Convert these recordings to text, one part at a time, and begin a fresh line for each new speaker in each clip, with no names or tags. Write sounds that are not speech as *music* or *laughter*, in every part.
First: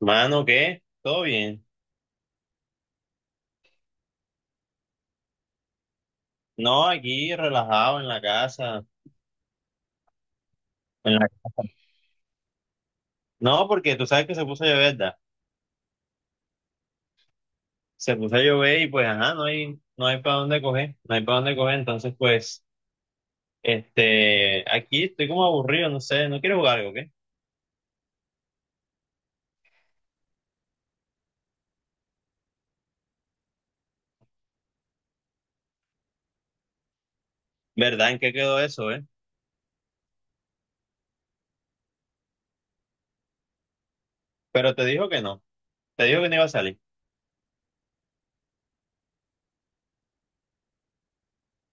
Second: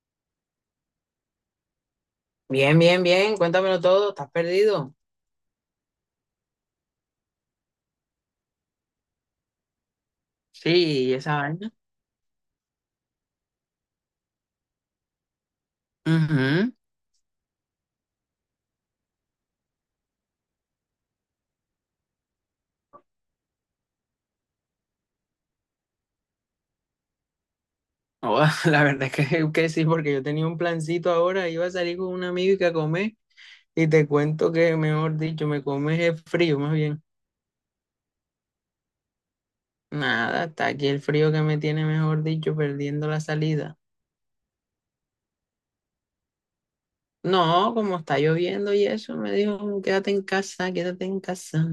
Mano, ¿qué? ¿Todo bien?
Bien, bien, bien. Cuéntamelo todo. ¿Estás perdido?
No, aquí relajado en la casa.
Sí,
En la
esa
casa.
vaina.
No, porque tú sabes que se puso a llover, ¿verdad?
Ujú.
Se puso a llover y pues, ajá, no hay, no hay para dónde coger, no hay para dónde coger. Entonces, pues, aquí estoy como aburrido, no sé, no quiero jugar algo, ¿qué?
Oh, *laughs* la verdad es que sí, porque yo tenía un plancito ahora, iba a salir con un amigo y que a comer, y te cuento que, mejor dicho, me comes el frío, más bien.
¿Verdad? ¿En qué quedó eso,
Nada, está aquí el frío que me tiene, mejor dicho, perdiendo la salida.
Pero te dijo que no, te dijo que no iba a salir.
No, como está lloviendo y eso, me dijo, quédate en casa, quédate en casa.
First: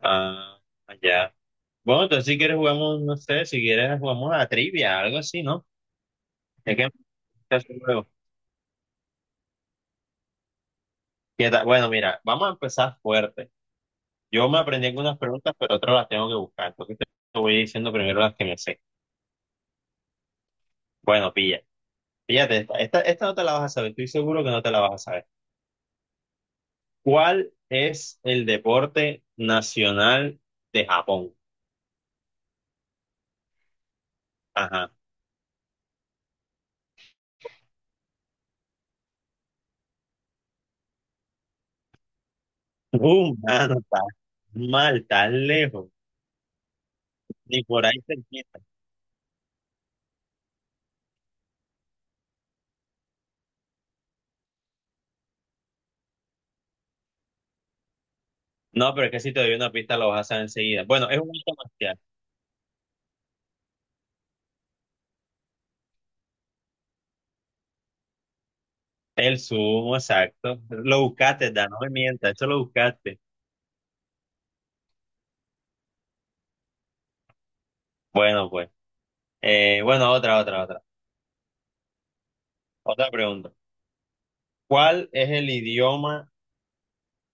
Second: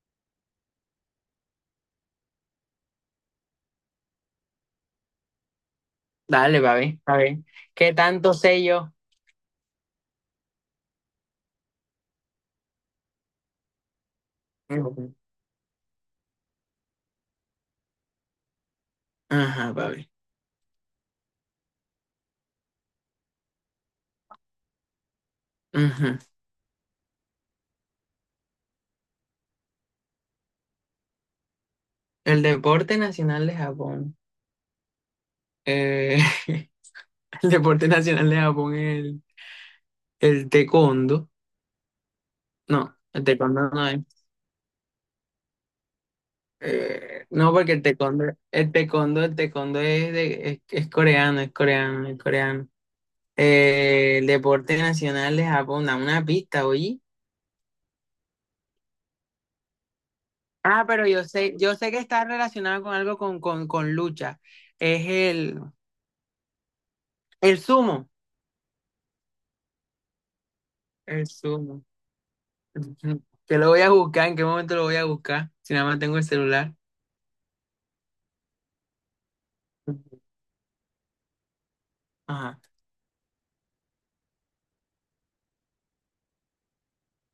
Ah, ya. Bueno, entonces si quieres jugamos, no sé, si quieres jugamos a la trivia, algo así, ¿no?
Dale,
Es que me
papi, papi.
gusta ese
¿Qué
juego.
tanto sé yo?
¿Qué tal? Bueno, mira, vamos a empezar fuerte. Yo me aprendí
Ujú.
algunas preguntas, pero otras las tengo que buscar. Entonces te voy diciendo primero las que me sé.
Ajá, papi.
Bueno, pilla. Fíjate, esta no te la vas a saber. Estoy seguro que no te la vas a saber.
Ujú.
¿Cuál es el deporte nacional de Japón?
El deporte nacional de Japón.
Ajá.
Eh, *laughs* el deporte nacional de Japón es el taekwondo. No, el taekwondo
Mano,
no
estás
es.
mal, tan lejos.
No,
Ni
porque el
por ahí te empieza.
taekwondo es, de, es coreano, es coreano, es coreano. El deporte nacional de Japón, da una pista, oye.
No, pero es que si te doy una pista lo vas a saber enseguida.
Ah, pero
Bueno, es un arte
yo sé
marcial.
que está relacionado con algo con lucha. Es el sumo.
El sumo, exacto. Lo
El
buscaste, Dan, no
sumo.
me mientas, eso lo buscaste.
*laughs* Que lo voy a buscar, ¿en qué momento lo voy a buscar? Si nada más tengo el celular.
Bueno, pues. Bueno, otra.
Ajá.
Otra pregunta. ¿Cuál es el idioma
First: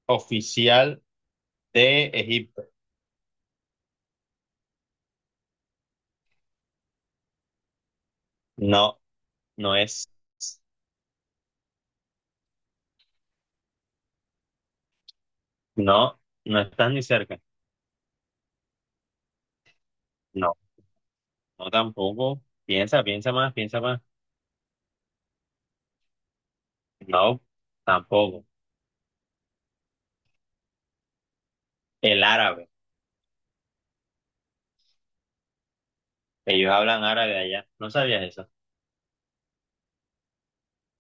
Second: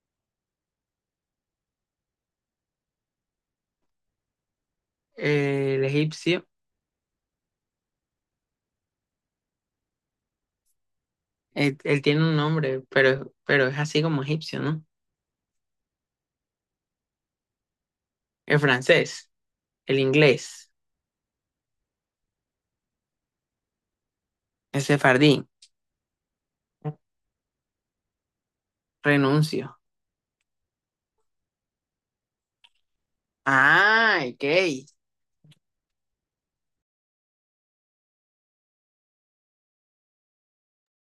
oficial de Egipto?
El egipcio,
No, no es.
él tiene un nombre, pero es así como egipcio, ¿no?
No, no estás ni cerca.
El francés, el
No,
inglés,
no tampoco. Piensa, piensa más, piensa más.
el sefardí,
No, tampoco.
renuncio.
El árabe.
Ah, ok.
Ellos hablan árabe allá. ¿No sabías eso?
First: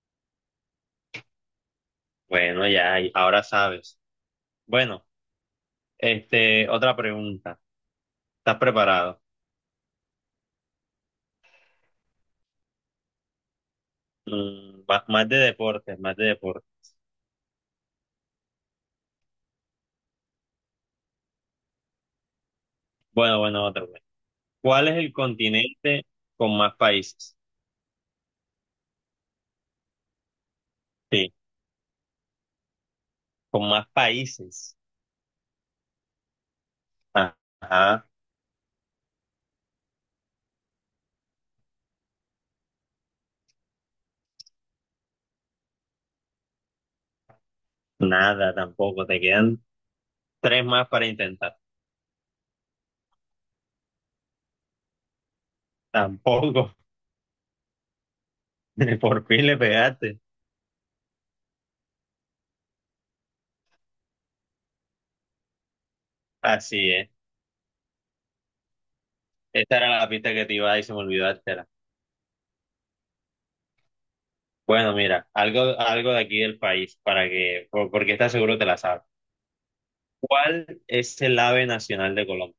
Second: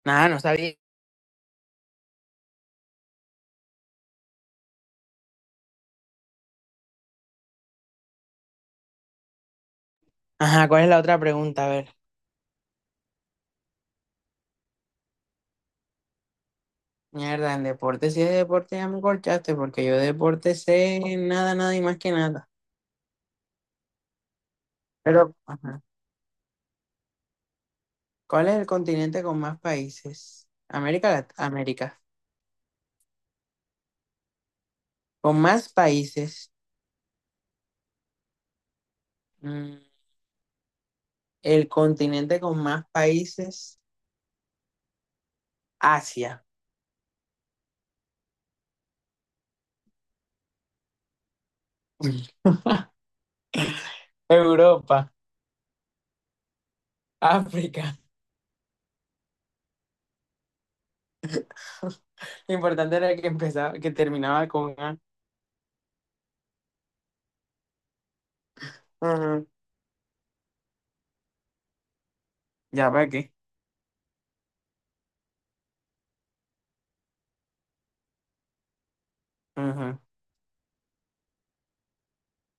Nada, no sabía.
Bueno, ya, y ahora sabes. Bueno, otra pregunta. ¿Estás preparado?
Ajá, ¿cuál es la otra pregunta? A ver.
Más de deportes, más de deportes.
Mierda, en deporte, si es deporte, ya me corchaste, porque yo de deporte sé nada, nada y más que nada.
Bueno, otra vez. ¿Cuál es el
Pero, ajá.
continente con más países?
¿Cuál es el continente con más países? América,
Sí,
Lat- América.
con más países.
Con más países.
Ajá,
mm, el continente con más países, Asia.
nada, tampoco. Te quedan tres más para intentar.
*laughs* Europa,
Tampoco.
África.
*laughs* Por fin le pegaste.
*laughs* Lo importante era que empezaba, que terminaba con A.
Así es.
Ajá.
Esta era la pista que te iba a dar y se me olvidó dártela.
Ya para qué.
Bueno, mira, algo de aquí del país para que, porque estás seguro te la sabes.
Ajá.
¿Cuál es el ave nacional de Colombia?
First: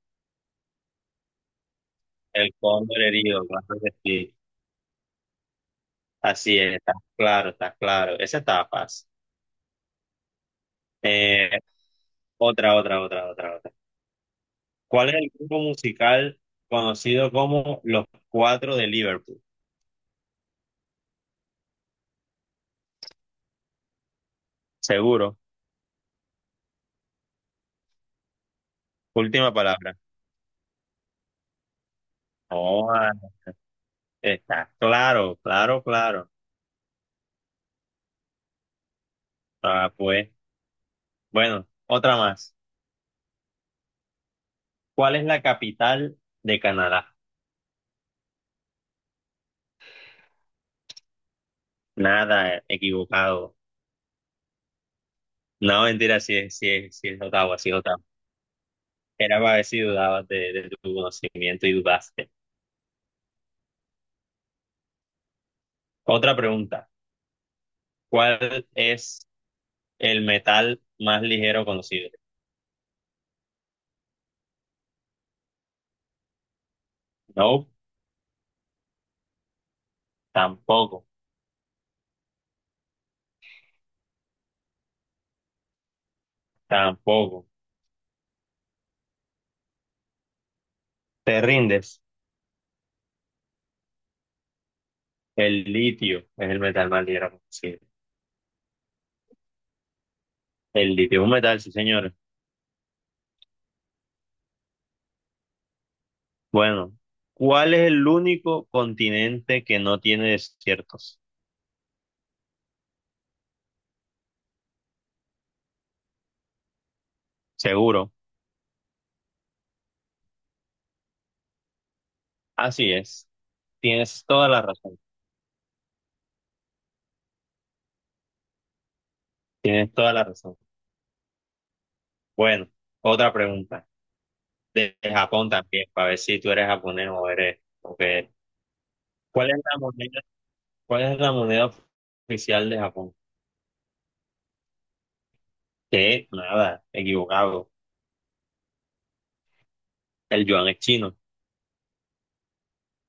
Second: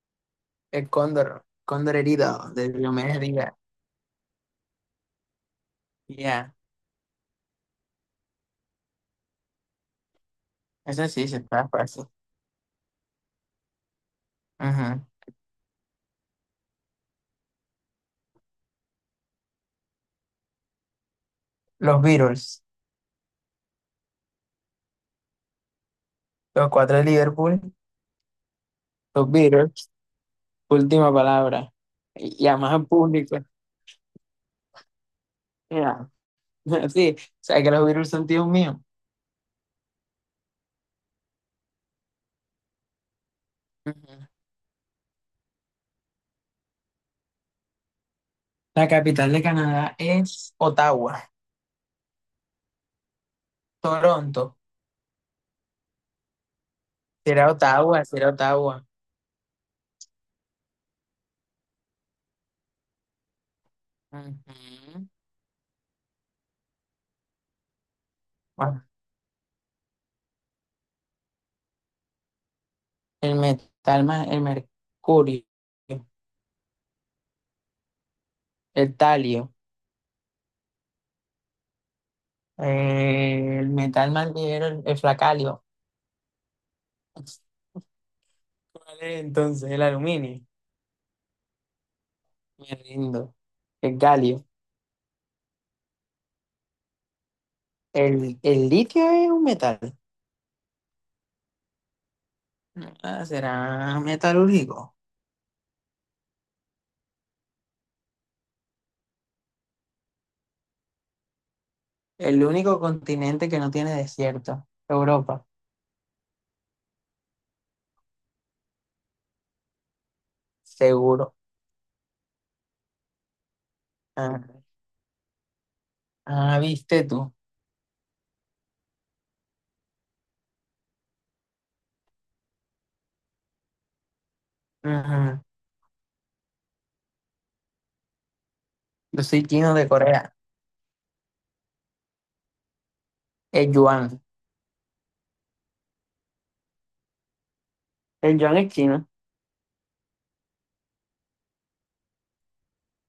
El cóndor, cóndor herido
El
de
cóndor
Diomedes
herido,
Díaz.
claro que sí.
Ya.
Así es, está claro, está claro. Esa estaba fácil.
Eso sí se
Eh,
está fácil.
otra.
Ajá.
¿Cuál es el grupo musical conocido como Los Cuatro de Liverpool?
Los Beatles,
Seguro.
los cuatro de Liverpool, los
Última
Beatles,
palabra.
última palabra. Y además al
Oh, ah,
público.
está claro, claro,
Ya.
claro.
*laughs* Sí, o sea que los Beatles son tíos míos.
Ah, pues, bueno, otra más.
Ujú.
¿Cuál es la capital de Canadá?
La capital de Canadá es Ottawa.
Nada, equivocado.
Toronto.
No, mentira, si es
Será
Ottawa, si es Ottawa.
Ottawa, será Ottawa.
Era para ver si dudabas de tu conocimiento y dudaste.
Ujú.
Otra pregunta. ¿Cuál
Bueno,
es el metal más ligero conocido?
el metal más, el mercurio,
No,
el talio,
tampoco,
el metal más ligero, el flacalio.
tampoco.
¿Cuál es entonces? El aluminio.
¿Te rindes?
Me rindo. El galio.
El litio es el metal más ligero conocido.
El litio es un metal.
El litio es un metal, sí, señor.
Ah, será metalúrgico.
Bueno, ¿cuál es el único continente que no tiene desiertos?
El único continente que no tiene desierto. Europa.
Seguro.
Seguro.
Así es. Tienes
Ah,
toda la razón.
ah, viste tú.
Tienes toda la razón. Bueno, otra pregunta. De
Ajá.
Japón también, para ver si tú eres japonés o eres o qué eres.
Yo soy
¿Cuál es
chino
la
de
moneda,
Corea.
¿cuál es la moneda oficial de Japón?
El yuan.
Que nada, equivocado.
El yuan es chino.
El yuan es chino.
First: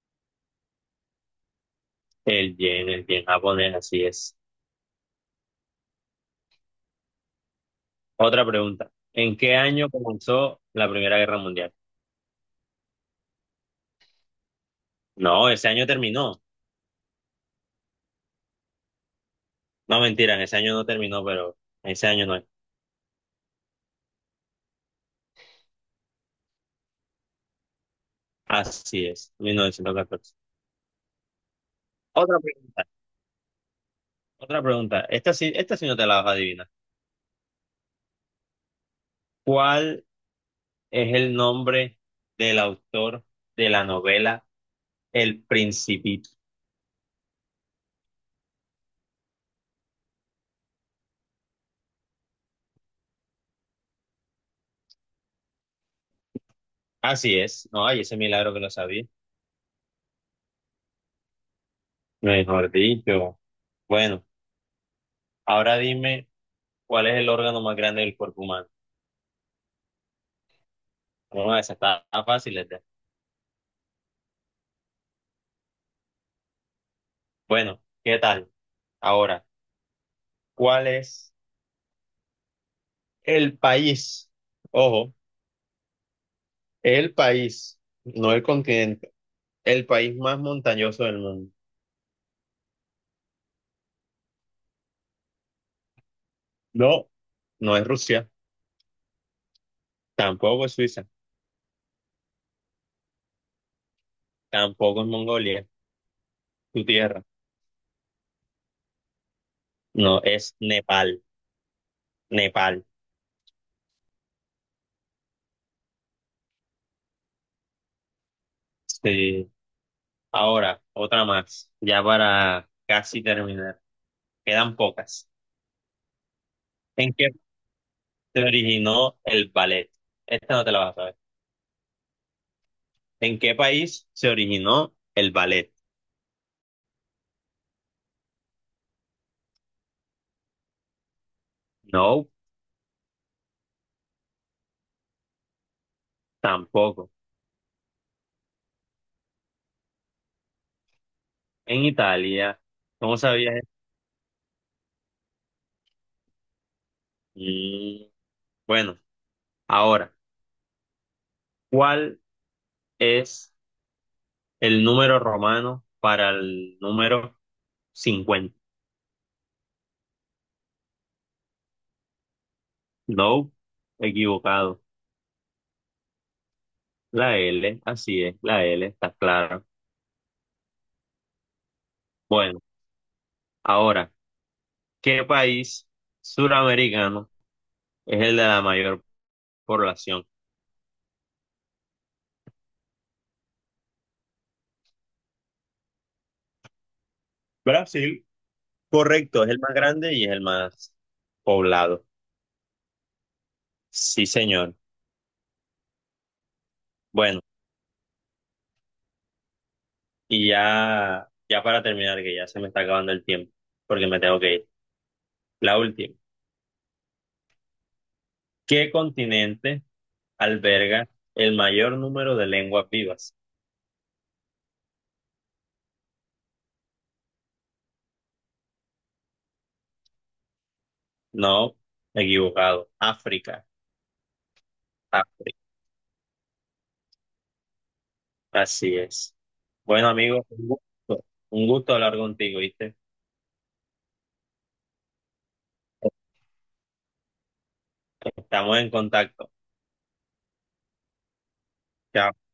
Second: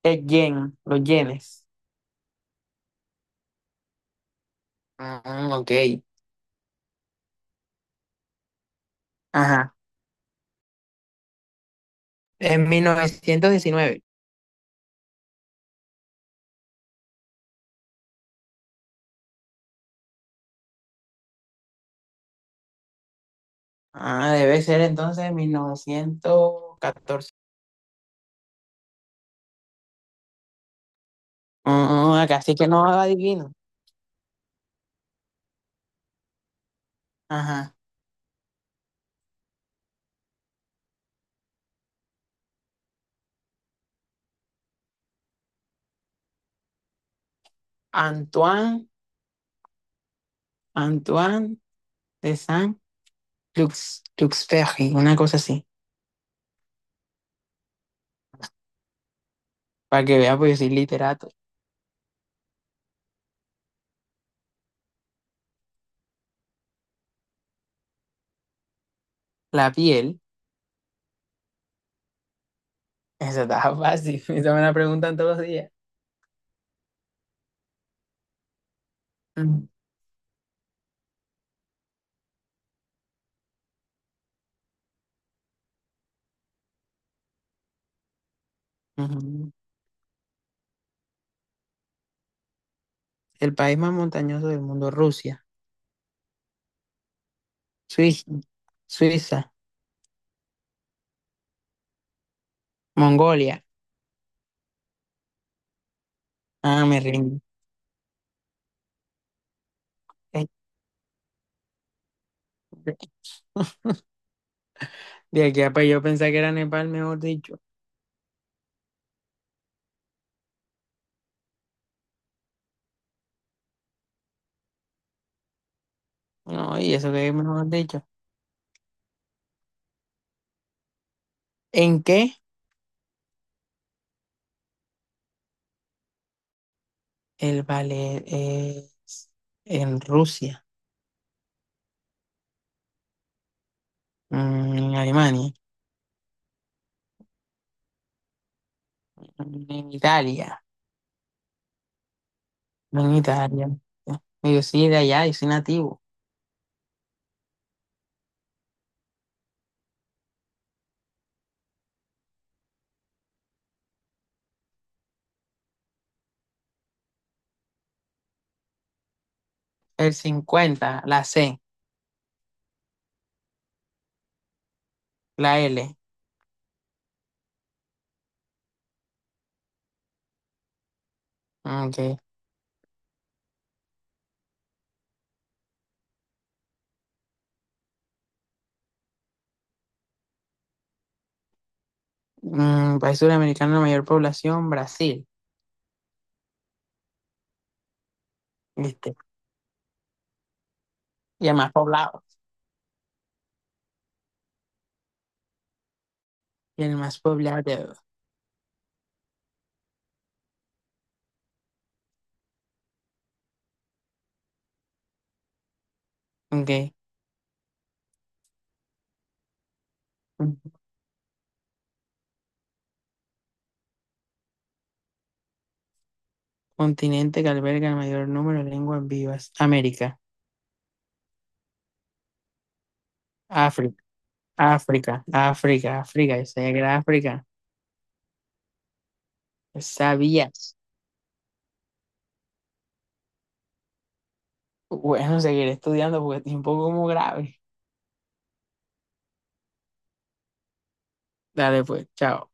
El yen, los yenes.
El yen japonés, así es.
Ah, ok.
Otra pregunta. ¿En qué
Ajá.
año comenzó la Primera Guerra Mundial?
En mil novecientos diecinueve.
No, ese año terminó. No, mentira, ese año no terminó, pero ese año no es.
Ah, debe ser entonces mil novecientos catorce.
Así es, 1914.
Ah,
Otra
acá sí que
pregunta,
no adivino.
otra pregunta. Esta sí no te la vas a adivinar.
Ajá.
¿Cuál es el nombre del autor de la novela El Principito?
Antoine, Antoine de Saint-Lux, Luxferry, una cosa así.
Así es. No, hay ese milagro que lo sabía.
Para que vea, pues yo soy literato.
Mejor dicho. Bueno, ahora dime cuál es el órgano más grande del cuerpo humano.
La piel.
Bueno, esa está fácil, esta.
*laughs* Eso está fácil. *laughs* Eso me la preguntan todos los días.
Bueno, ¿qué tal? Ahora,
Mm,
¿cuál es el país? Ojo. El país, no el continente,
Ujú.
el país más montañoso del mundo.
El país más montañoso del mundo, Rusia,
No, no es
Suiza,
Rusia,
Suiza,
tampoco es Suiza,
Mongolia.
tampoco es Mongolia, tu
Ah, me
tierra.
rindo.
No,
Eh,
es Nepal, Nepal.
De de aquí a pues yo pensaba que era Nepal, mejor dicho.
Sí. Ahora, otra más, ya para casi terminar. Quedan pocas.
No, y eso
¿En
que
qué
es mejor dicho.
se originó el ballet? Esta no te la vas a saber.
¿En qué?
¿En qué país se originó el ballet?
El ballet es en Rusia,
No,
mm, en Alemania,
tampoco.
en Italia,
En Italia.
no
¿Cómo
en
sabías
Italia.
eso?
Yo soy de allá, yo soy nativo.
Mm, bueno, ahora. ¿Cuál es el número romano para el número 50?
El 50, la C,
No, equivocado.
la L.
La L, así es, la L, está claro.
Okay.
Bueno, ahora, ¿qué país suramericano es el de la mayor población?
Mm, país sudamericano de mayor población, Brasil.
Brasil.
¿Viste?
Correcto, es el más grande y es el más
Y el más
poblado.
poblado.
Sí, señor.
Y el más
Bueno,
poblado.
y ya, ya para terminar, que ya se me está acabando el tiempo, porque me tengo que ir. La última.
Okay.
¿Qué continente alberga el mayor número de lenguas vivas?
Continente que alberga el mayor número de lenguas vivas, América.
No, equivocado. África,
África, África,
África.
África, África, yo sabía que era África,
Así es.
yo
Bueno, amigo,
sabía.
un gusto hablar contigo, ¿viste?
Bueno, seguiré estudiando porque es un poco como grave.
Estamos en contacto.
Dale pues,
Chao.
chao.